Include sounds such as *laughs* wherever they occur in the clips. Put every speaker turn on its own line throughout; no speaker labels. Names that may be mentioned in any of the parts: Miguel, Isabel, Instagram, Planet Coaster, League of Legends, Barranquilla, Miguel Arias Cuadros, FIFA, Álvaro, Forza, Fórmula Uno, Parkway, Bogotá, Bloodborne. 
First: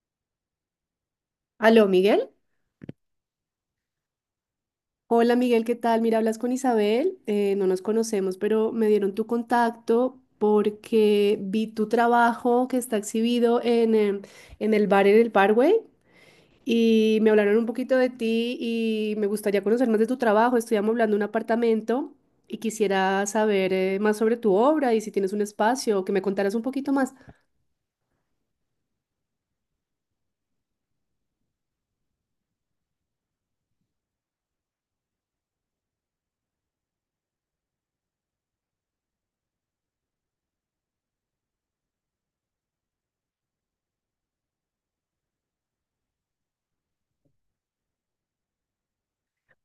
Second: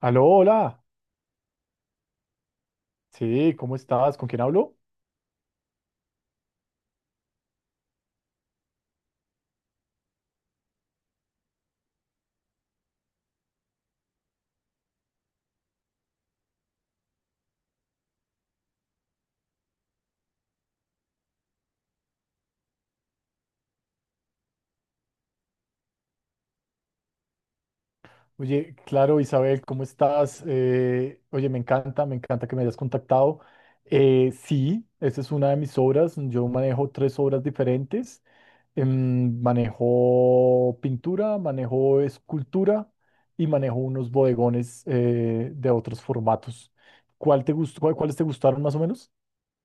Aló, hola.
Aló, Miguel.
Sí, ¿cómo estás? ¿Con quién hablo?
Hola, Miguel, ¿qué tal? Mira, hablas con Isabel. No nos conocemos, pero me dieron tu contacto porque vi tu trabajo que está exhibido en el bar en el Parkway y me hablaron un poquito de ti y me gustaría conocer más de tu trabajo. Estoy amoblando un apartamento y quisiera saber más sobre tu obra y si tienes un espacio, que me contaras un poquito más.
Oye, claro, Isabel, ¿cómo estás? Oye, me encanta que me hayas contactado. Sí, esa es una de mis obras. Yo manejo tres obras diferentes. Manejo pintura, manejo escultura y manejo unos bodegones de otros formatos. ¿Cuál te gustó, cuáles te gustaron más o menos?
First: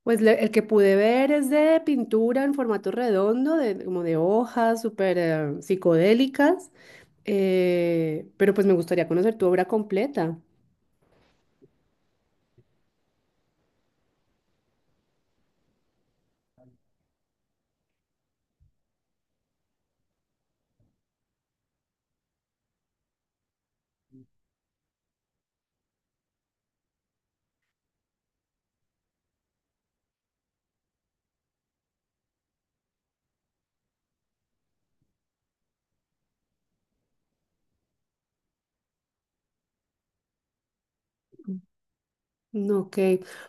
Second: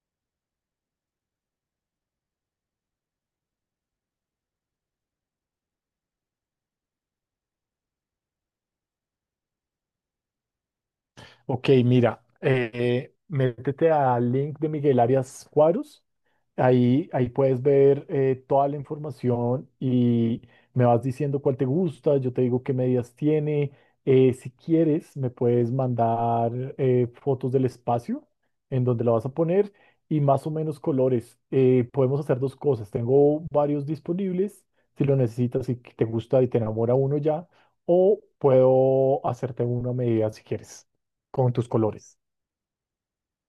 Pues el que pude ver es de pintura en formato redondo, de, como de hojas súper psicodélicas. Pero pues me gustaría conocer tu obra completa.
Ok, mira, métete al link de Miguel Arias Cuadros. Ahí puedes ver toda la información y me vas diciendo cuál te gusta, yo te digo qué medidas tiene. Si quieres, me puedes mandar fotos del espacio en donde la vas a poner y más o menos colores. Podemos hacer dos cosas. Tengo varios disponibles, si lo necesitas, si te gusta y te enamora uno ya, o puedo hacerte una medida si quieres, con tus colores.
Mm, ok,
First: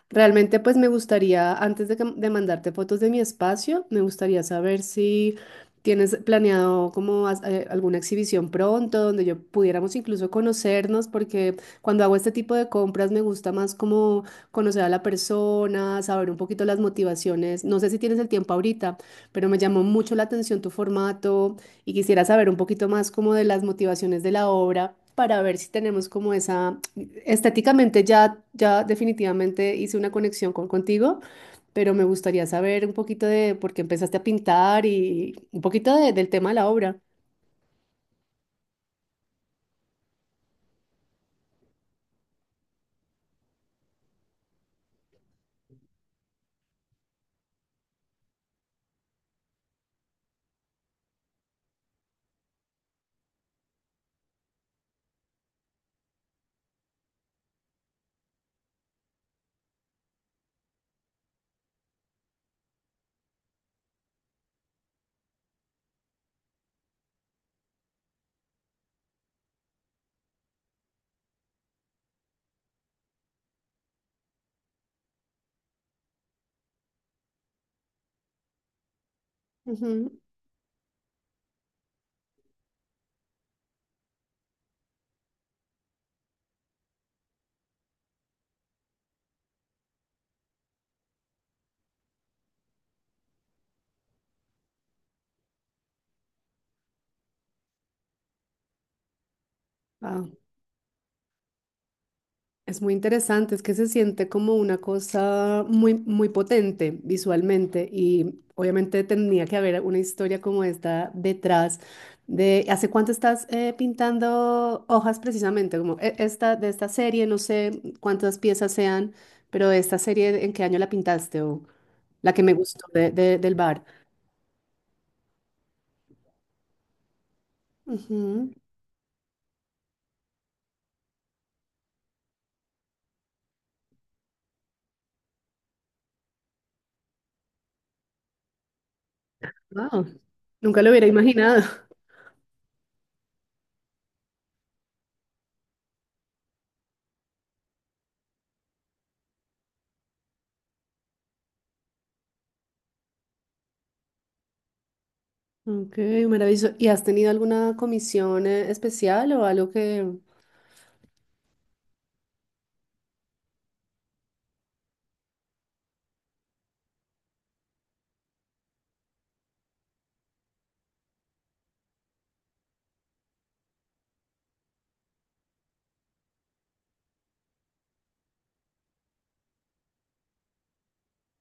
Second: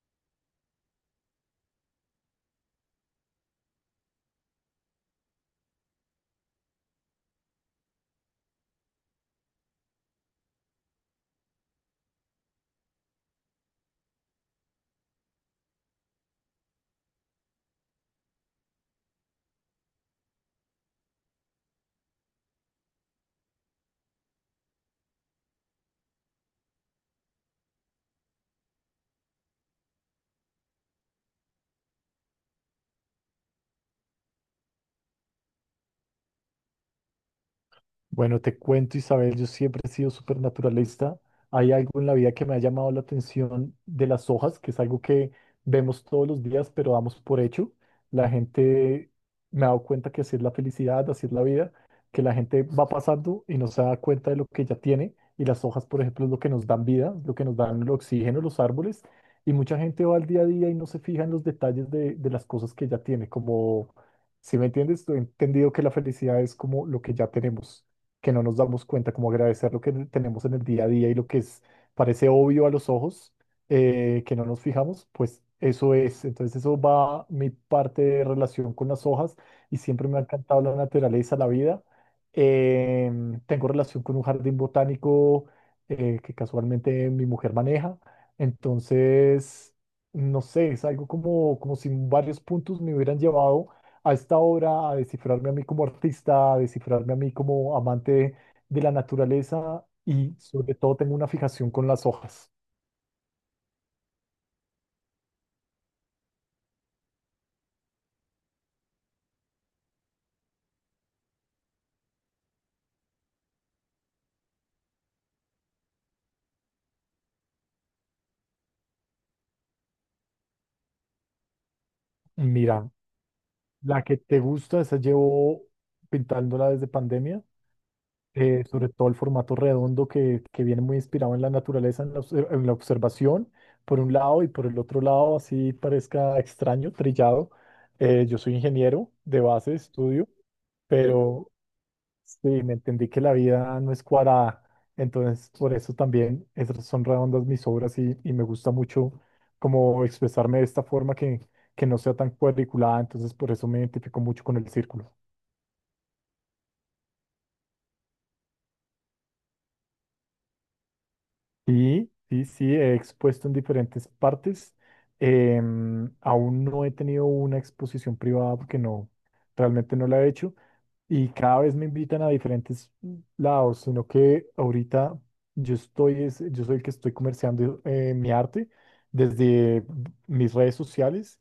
realmente pues me gustaría, antes de mandarte fotos de mi espacio, me gustaría saber si tienes planeado como alguna exhibición pronto donde yo pudiéramos incluso conocernos, porque cuando hago este tipo de compras me gusta más como conocer a la persona, saber un poquito las motivaciones. No sé si tienes el tiempo ahorita, pero me llamó mucho la atención tu formato. Y quisiera saber un poquito más como de las motivaciones de la obra para ver si tenemos como esa, estéticamente ya, ya definitivamente hice una conexión contigo, pero me gustaría saber un poquito de por qué empezaste a pintar y un poquito del tema de la obra.
Bueno, te cuento, Isabel, yo siempre he sido súper naturalista. Hay algo en la vida que me ha llamado la atención de las hojas, que es algo que vemos todos los días, pero damos por hecho. La gente me ha dado cuenta que así es la felicidad, así es la vida, que la gente va pasando y no se da cuenta de lo que ya tiene. Y las hojas, por ejemplo, es lo que nos dan vida, lo que nos dan el oxígeno, los árboles. Y mucha gente va al día a día y no se fija en los detalles de las cosas que ya tiene, como... Si me entiendes, he entendido que la felicidad es como lo que ya tenemos que no nos damos cuenta, como agradecer lo que tenemos en el día a día y lo que es, parece obvio a los ojos, que no nos fijamos, pues eso es. Entonces eso va mi parte de relación con las hojas y siempre me
Ujú.
ha encantado la naturaleza, la vida. Tengo relación con un jardín botánico que casualmente mi mujer maneja. Entonces, no sé, es algo como, como si varios puntos me hubieran llevado a esta obra, a descifrarme a mí como artista, a descifrarme a mí como amante de la naturaleza y sobre todo tengo una fijación con las hojas.
Es muy interesante, es que se siente como una cosa muy, muy potente visualmente y obviamente tenía que haber una historia como esta detrás de ¿hace cuánto estás pintando hojas precisamente? Como esta, de esta serie, no sé cuántas piezas sean, pero esta serie, ¿en qué año la pintaste? O la que me gustó
Mira,
del bar.
la que te gusta, esa llevo pintándola desde pandemia,
Ujú.
sobre todo el formato redondo que viene muy inspirado en la naturaleza, en la, en la observación, por un lado y por el otro lado, así parezca extraño, trillado. Yo soy ingeniero de base de
Wow,
estudio
nunca lo hubiera
pero
imaginado.
sí, me entendí que la vida no es cuadrada, entonces por eso también esas son redondas mis obras y me gusta mucho como expresarme de esta forma que no sea tan cuadriculada, entonces por eso me identifico mucho con el círculo.
Ok, maravilloso. ¿Y has tenido alguna comisión especial o algo que...
Y sí, sí, he expuesto en diferentes partes, aún no he tenido una exposición privada porque no, realmente no la he hecho, y cada vez me invitan a diferentes lados, sino que ahorita yo estoy, yo soy el que estoy comerciando mi arte desde mis redes sociales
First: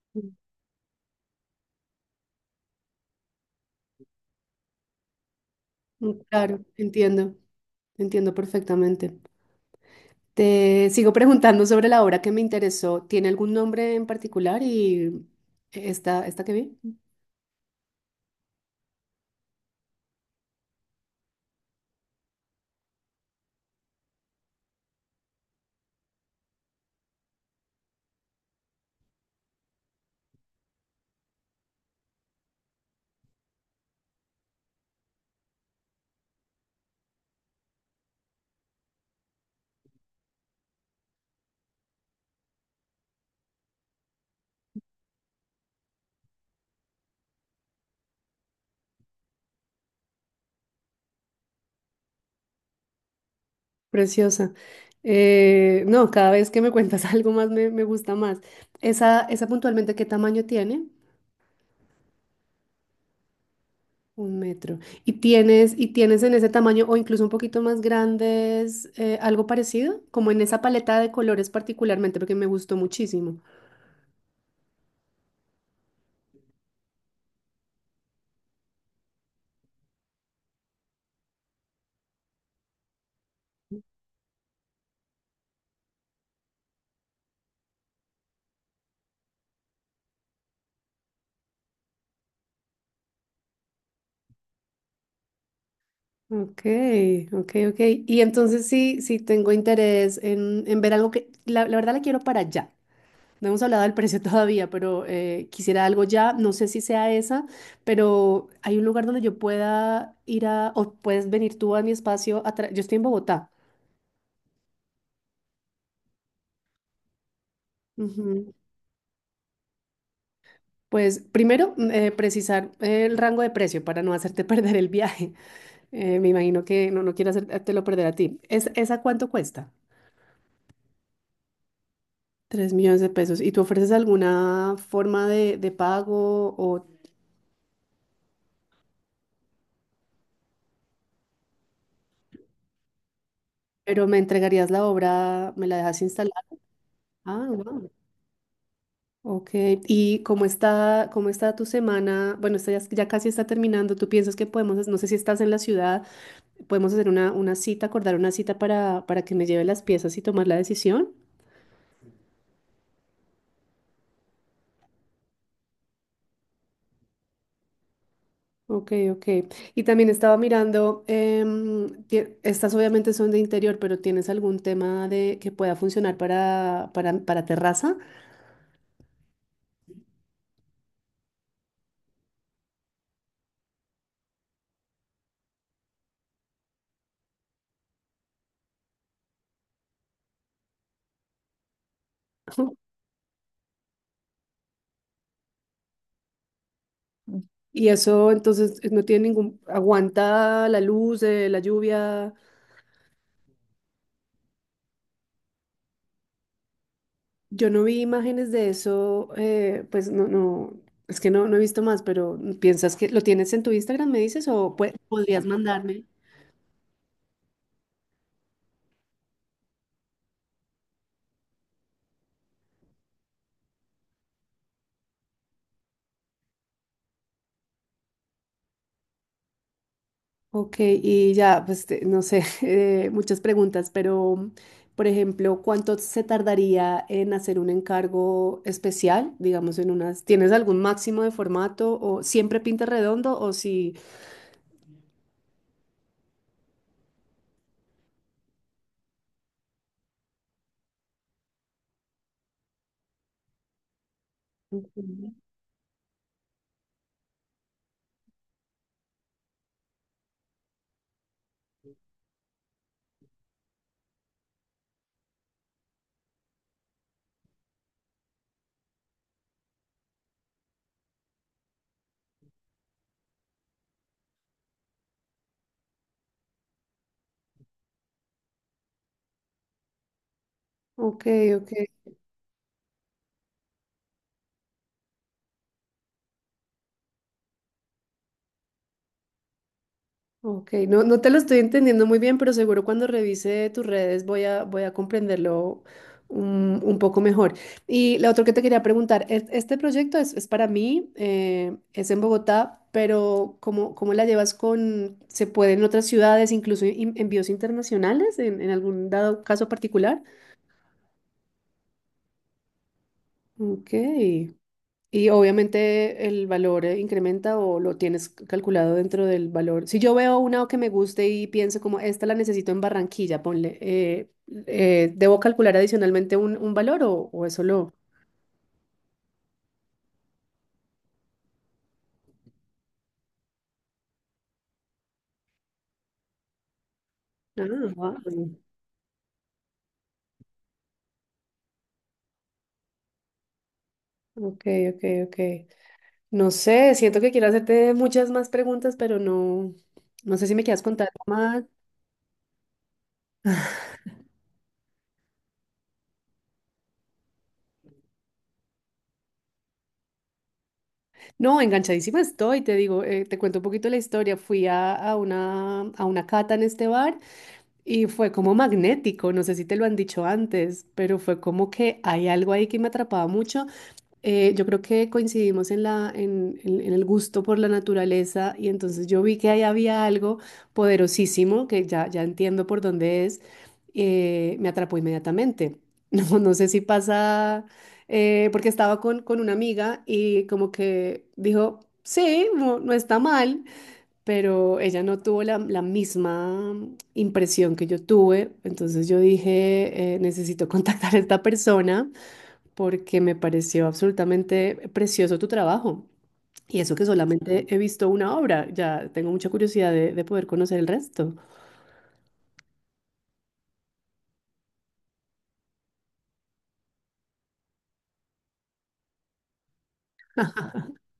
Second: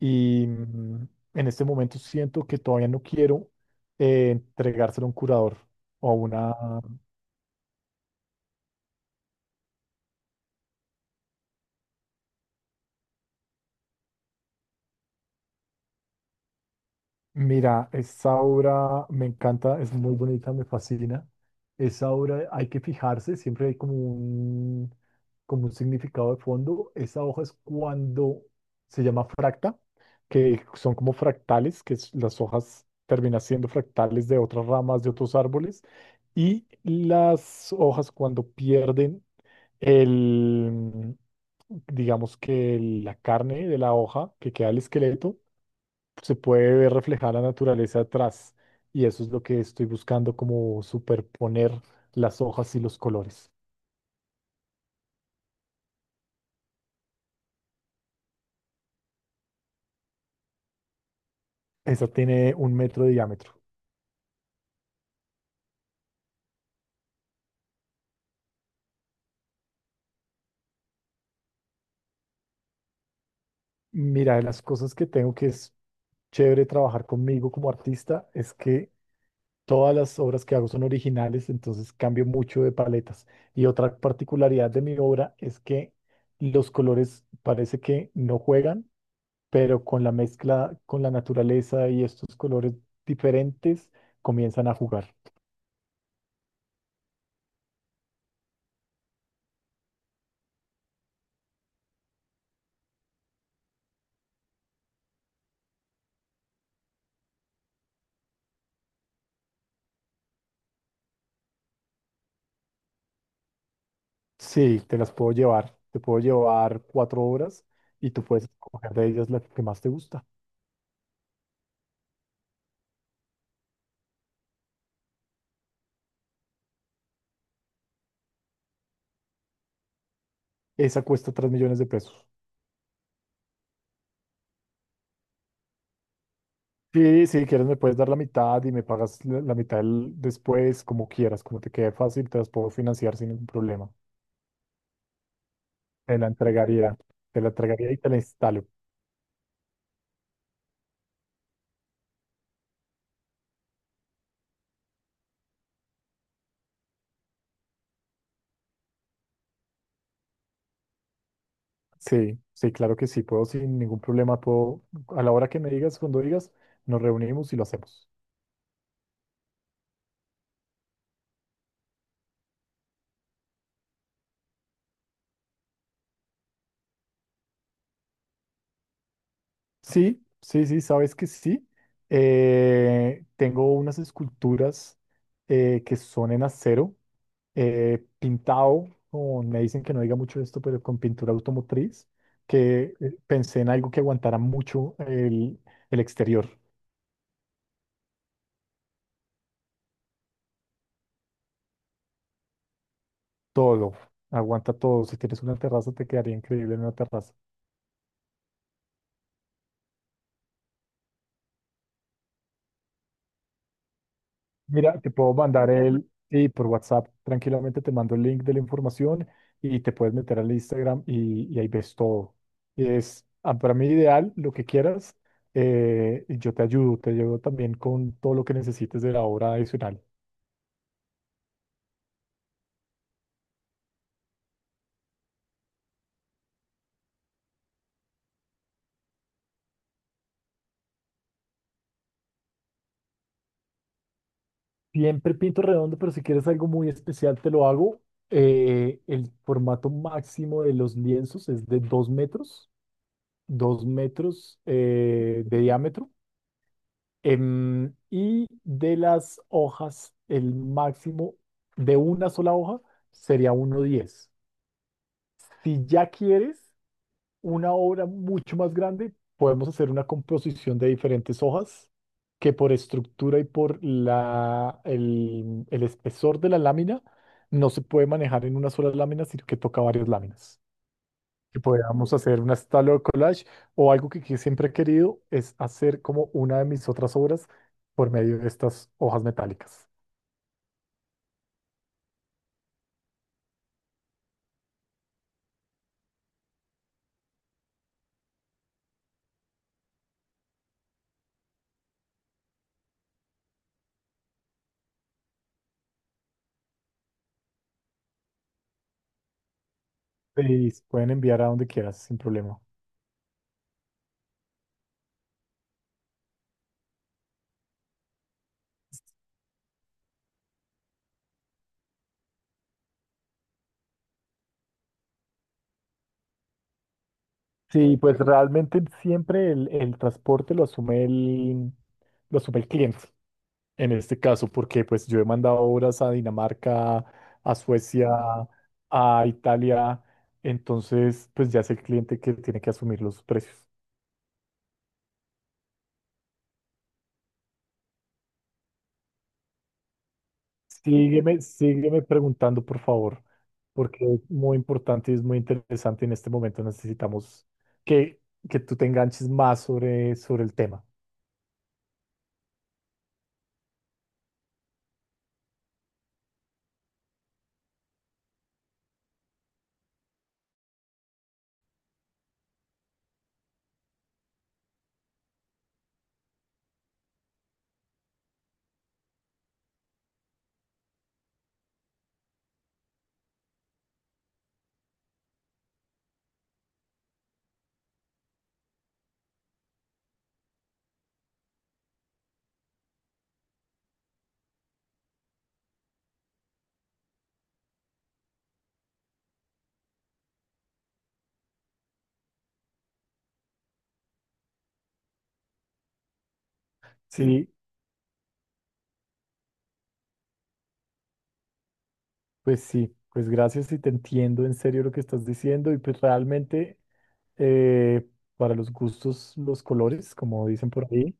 y en este momento siento que todavía no quiero entregárselo a un curador o
Mm,
a una,
claro, entiendo, entiendo perfectamente. Te sigo preguntando sobre la obra que me interesó. ¿Tiene algún nombre en particular y esta que vi?
Mira, esa obra me encanta, es muy bonita, me fascina. Esa obra hay que fijarse, siempre hay como un significado de fondo. Esa hoja es cuando se llama fracta, que son como fractales, las hojas terminan siendo fractales de otras ramas, de otros árboles. Y las hojas cuando pierden el, digamos que la carne de la hoja, que queda el esqueleto se puede ver reflejada la naturaleza atrás y eso es lo que estoy buscando como superponer las hojas y los colores.
Preciosa. No, cada vez que me cuentas *laughs* algo más me gusta más. Esa puntualmente, ¿qué tamaño tiene?
Esa tiene 1 metro de diámetro.
1 metro. ¿Y tienes en ese tamaño o incluso un poquito más grandes algo parecido? Como en esa paleta de colores particularmente, porque me gustó muchísimo.
Mira, de las cosas que tengo que es chévere trabajar conmigo como artista es que todas las obras que hago son originales, entonces cambio mucho de paletas. Y otra particularidad de mi obra es que los colores parece que no juegan, pero con la mezcla, con la naturaleza y estos colores diferentes comienzan a jugar.
Ok, ok, ok. Y entonces sí tengo interés en ver algo que, la verdad la quiero para ya. No hemos hablado del precio *laughs* todavía, pero quisiera algo ya. No sé si sea esa, pero hay un lugar donde yo pueda ir a, o puedes venir tú a mi espacio. Yo estoy en Bogotá.
Sí, te las puedo llevar. Te puedo llevar cuatro obras y tú puedes
Ujú.
escoger de ellas la que más te gusta.
Pues primero, precisar el rango de precio para no hacerte *laughs* perder el viaje. Me imagino que no quiero hacértelo perder a ti. ¿Esa cuánto cuesta?
Esa cuesta 3 millones de pesos.
3 millones de pesos. ¿Y tú ofreces alguna forma de pago o,
Sí, si quieres me puedes dar la mitad y me pagas la, la mitad después, como quieras, como te quede fácil, te las puedo financiar sin ningún problema.
pero me entregarías la obra, me la dejas
Te la
instalar?
entregaría, te
Ah,
la
wow.
entregaría y te la instalo.
Ok. ¿Y cómo está tu semana? Bueno, esta ya, ya casi está terminando. ¿Tú piensas que podemos, no sé si estás en la ciudad, podemos hacer una cita, acordar una cita para que me lleve las piezas y tomar la decisión?
Sí, sí, claro que sí, puedo sin ningún problema, puedo, a la hora que me digas, cuando digas, nos reunimos y lo hacemos.
Ok, ok. Y también estaba mirando, estas obviamente son de interior, pero ¿tienes algún tema de que pueda funcionar para terraza?
Sí, sí, sí, sabes que sí. Tengo unas esculturas que son en acero, pintado, me dicen que no diga mucho esto, pero con pintura automotriz,
*laughs*
que pensé en algo que aguantara mucho el exterior,
Y eso entonces no tiene aguanta la luz, la lluvia.
todo, aguanta todo. Si tienes una terraza, te quedaría increíble en una terraza.
Yo no vi imágenes de eso, pues no, no, es que no he visto más, pero ¿piensas que lo tienes en tu Instagram, me dices, o
Mira, te puedo
podrías
mandar
mandarme?
el, y por WhatsApp tranquilamente te mando el link de la información y te puedes meter al Instagram y ahí ves todo. Y es ah, para mí ideal lo que quieras y yo te ayudo también con todo lo que necesites de la obra adicional.
Ok, y ya, pues no sé, *laughs* muchas preguntas, pero por ejemplo, ¿cuánto se tardaría en hacer un encargo especial? Digamos, en unas, ¿tienes algún máximo de formato o siempre pinta redondo o si...
Siempre pinto redondo, pero si quieres algo muy especial te lo hago. El formato máximo de los lienzos es de 2 metros, 2 metros
Ujú.
de diámetro. Y de las hojas, el máximo de una sola hoja sería 1,10. Si ya quieres una obra mucho más grande, podemos hacer una composición de diferentes hojas que por estructura y por la, el espesor de la lámina no se puede manejar en una sola lámina, sino que toca varias láminas
Ok,
que
ok.
podamos hacer una style or collage o algo que siempre he querido es hacer como una de mis otras obras por medio de estas hojas metálicas.
Ok, no, no te lo estoy entendiendo muy bien, pero seguro cuando revise tus redes voy a comprenderlo un poco mejor. Y lo otro que te quería preguntar, este proyecto es para mí, es en Bogotá, pero ¿cómo la llevas con, se puede en otras ciudades, incluso envíos internacionales, en algún dado caso particular?
Y se pueden enviar a donde quieras sin problema.
Ok. Y obviamente el valor incrementa o lo tienes calculado dentro del valor. Si yo veo una que me guste y pienso como esta la necesito en Barranquilla, ponle, ¿debo calcular adicionalmente un valor o eso lo...
Sí, pues realmente siempre el transporte lo asume el cliente en este caso, porque pues yo he mandado obras a Dinamarca, a
Ah,
Suecia,
wow.
a Italia, entonces pues ya es el cliente que tiene que asumir los precios.
Ok, ok, ok. No sé, siento que quiero hacerte muchas más preguntas, pero no, no sé si me quieras contar
Sígueme,
más.
sígueme preguntando, por favor,
*laughs*
porque es muy importante y es muy interesante. En este momento necesitamos que, que tú te enganches más sobre, sobre el tema.
No, enganchadísima estoy, te digo, te cuento un poquito la historia. Fui a una cata en este bar. Y fue como magnético, no sé si te lo han dicho antes, pero fue como que hay algo ahí que me atrapaba mucho. Yo creo que coincidimos en el gusto por la naturaleza y entonces yo vi que ahí había algo poderosísimo, que ya, ya entiendo por dónde es, me atrapó inmediatamente. *laughs* No, no sé si pasa, porque estaba con una amiga y como que dijo, sí, no está mal, pero ella no tuvo la misma impresión que yo tuve, entonces yo dije, necesito *laughs* contactar a esta persona porque me pareció absolutamente precioso tu trabajo. Y eso que
Sí,
solamente he visto una obra, ya tengo mucha curiosidad de poder conocer el resto.
sí, pues gracias y te entiendo en serio lo que estás diciendo y pues realmente eh, para los gustos, los colores, como dicen por ahí.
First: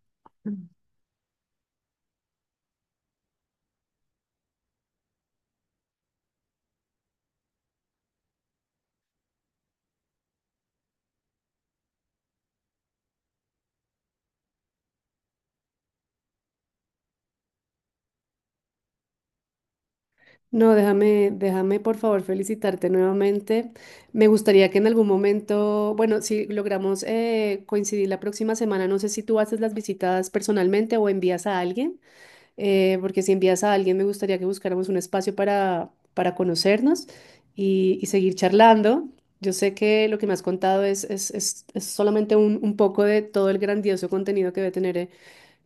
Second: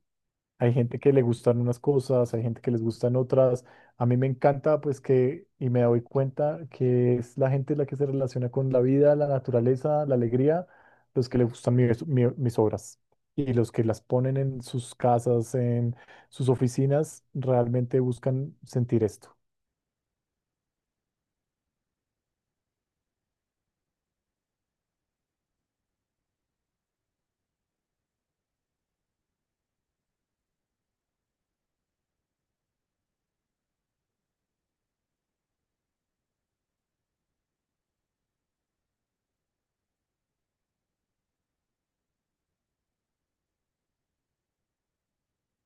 Hay gente que le gustan unas cosas, hay gente que les gustan otras. A mí me encanta, pues que, y me doy cuenta que es la gente la que se relaciona con la vida, la naturaleza, la alegría, los que les gustan mis obras. Y los que las ponen en sus casas, en sus oficinas, realmente buscan sentir esto.
No, déjame, déjame por favor felicitarte nuevamente. Me gustaría que en algún momento, bueno, si logramos coincidir la próxima semana, no sé si tú haces las visitas personalmente o envías a alguien. Porque si envías a alguien me gustaría que buscáramos un espacio para conocernos y seguir charlando. Yo sé que lo que me has contado es solamente un poco de todo el grandioso contenido que debe tener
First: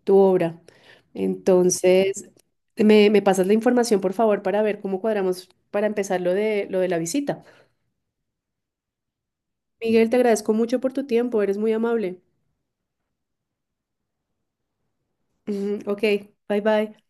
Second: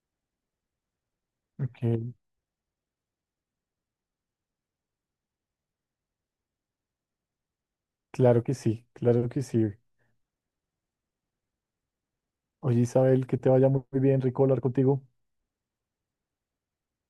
tu obra.
Ok,
Entonces, me pasas la información, por favor, para ver cómo cuadramos para empezar lo de la visita.
claro que sí, claro que sí.
Miguel, te agradezco mucho por tu tiempo, eres muy amable.
Oye, Isabel, que te vaya muy bien, rico hablar contigo.
Ujú. Ok. Bye bye.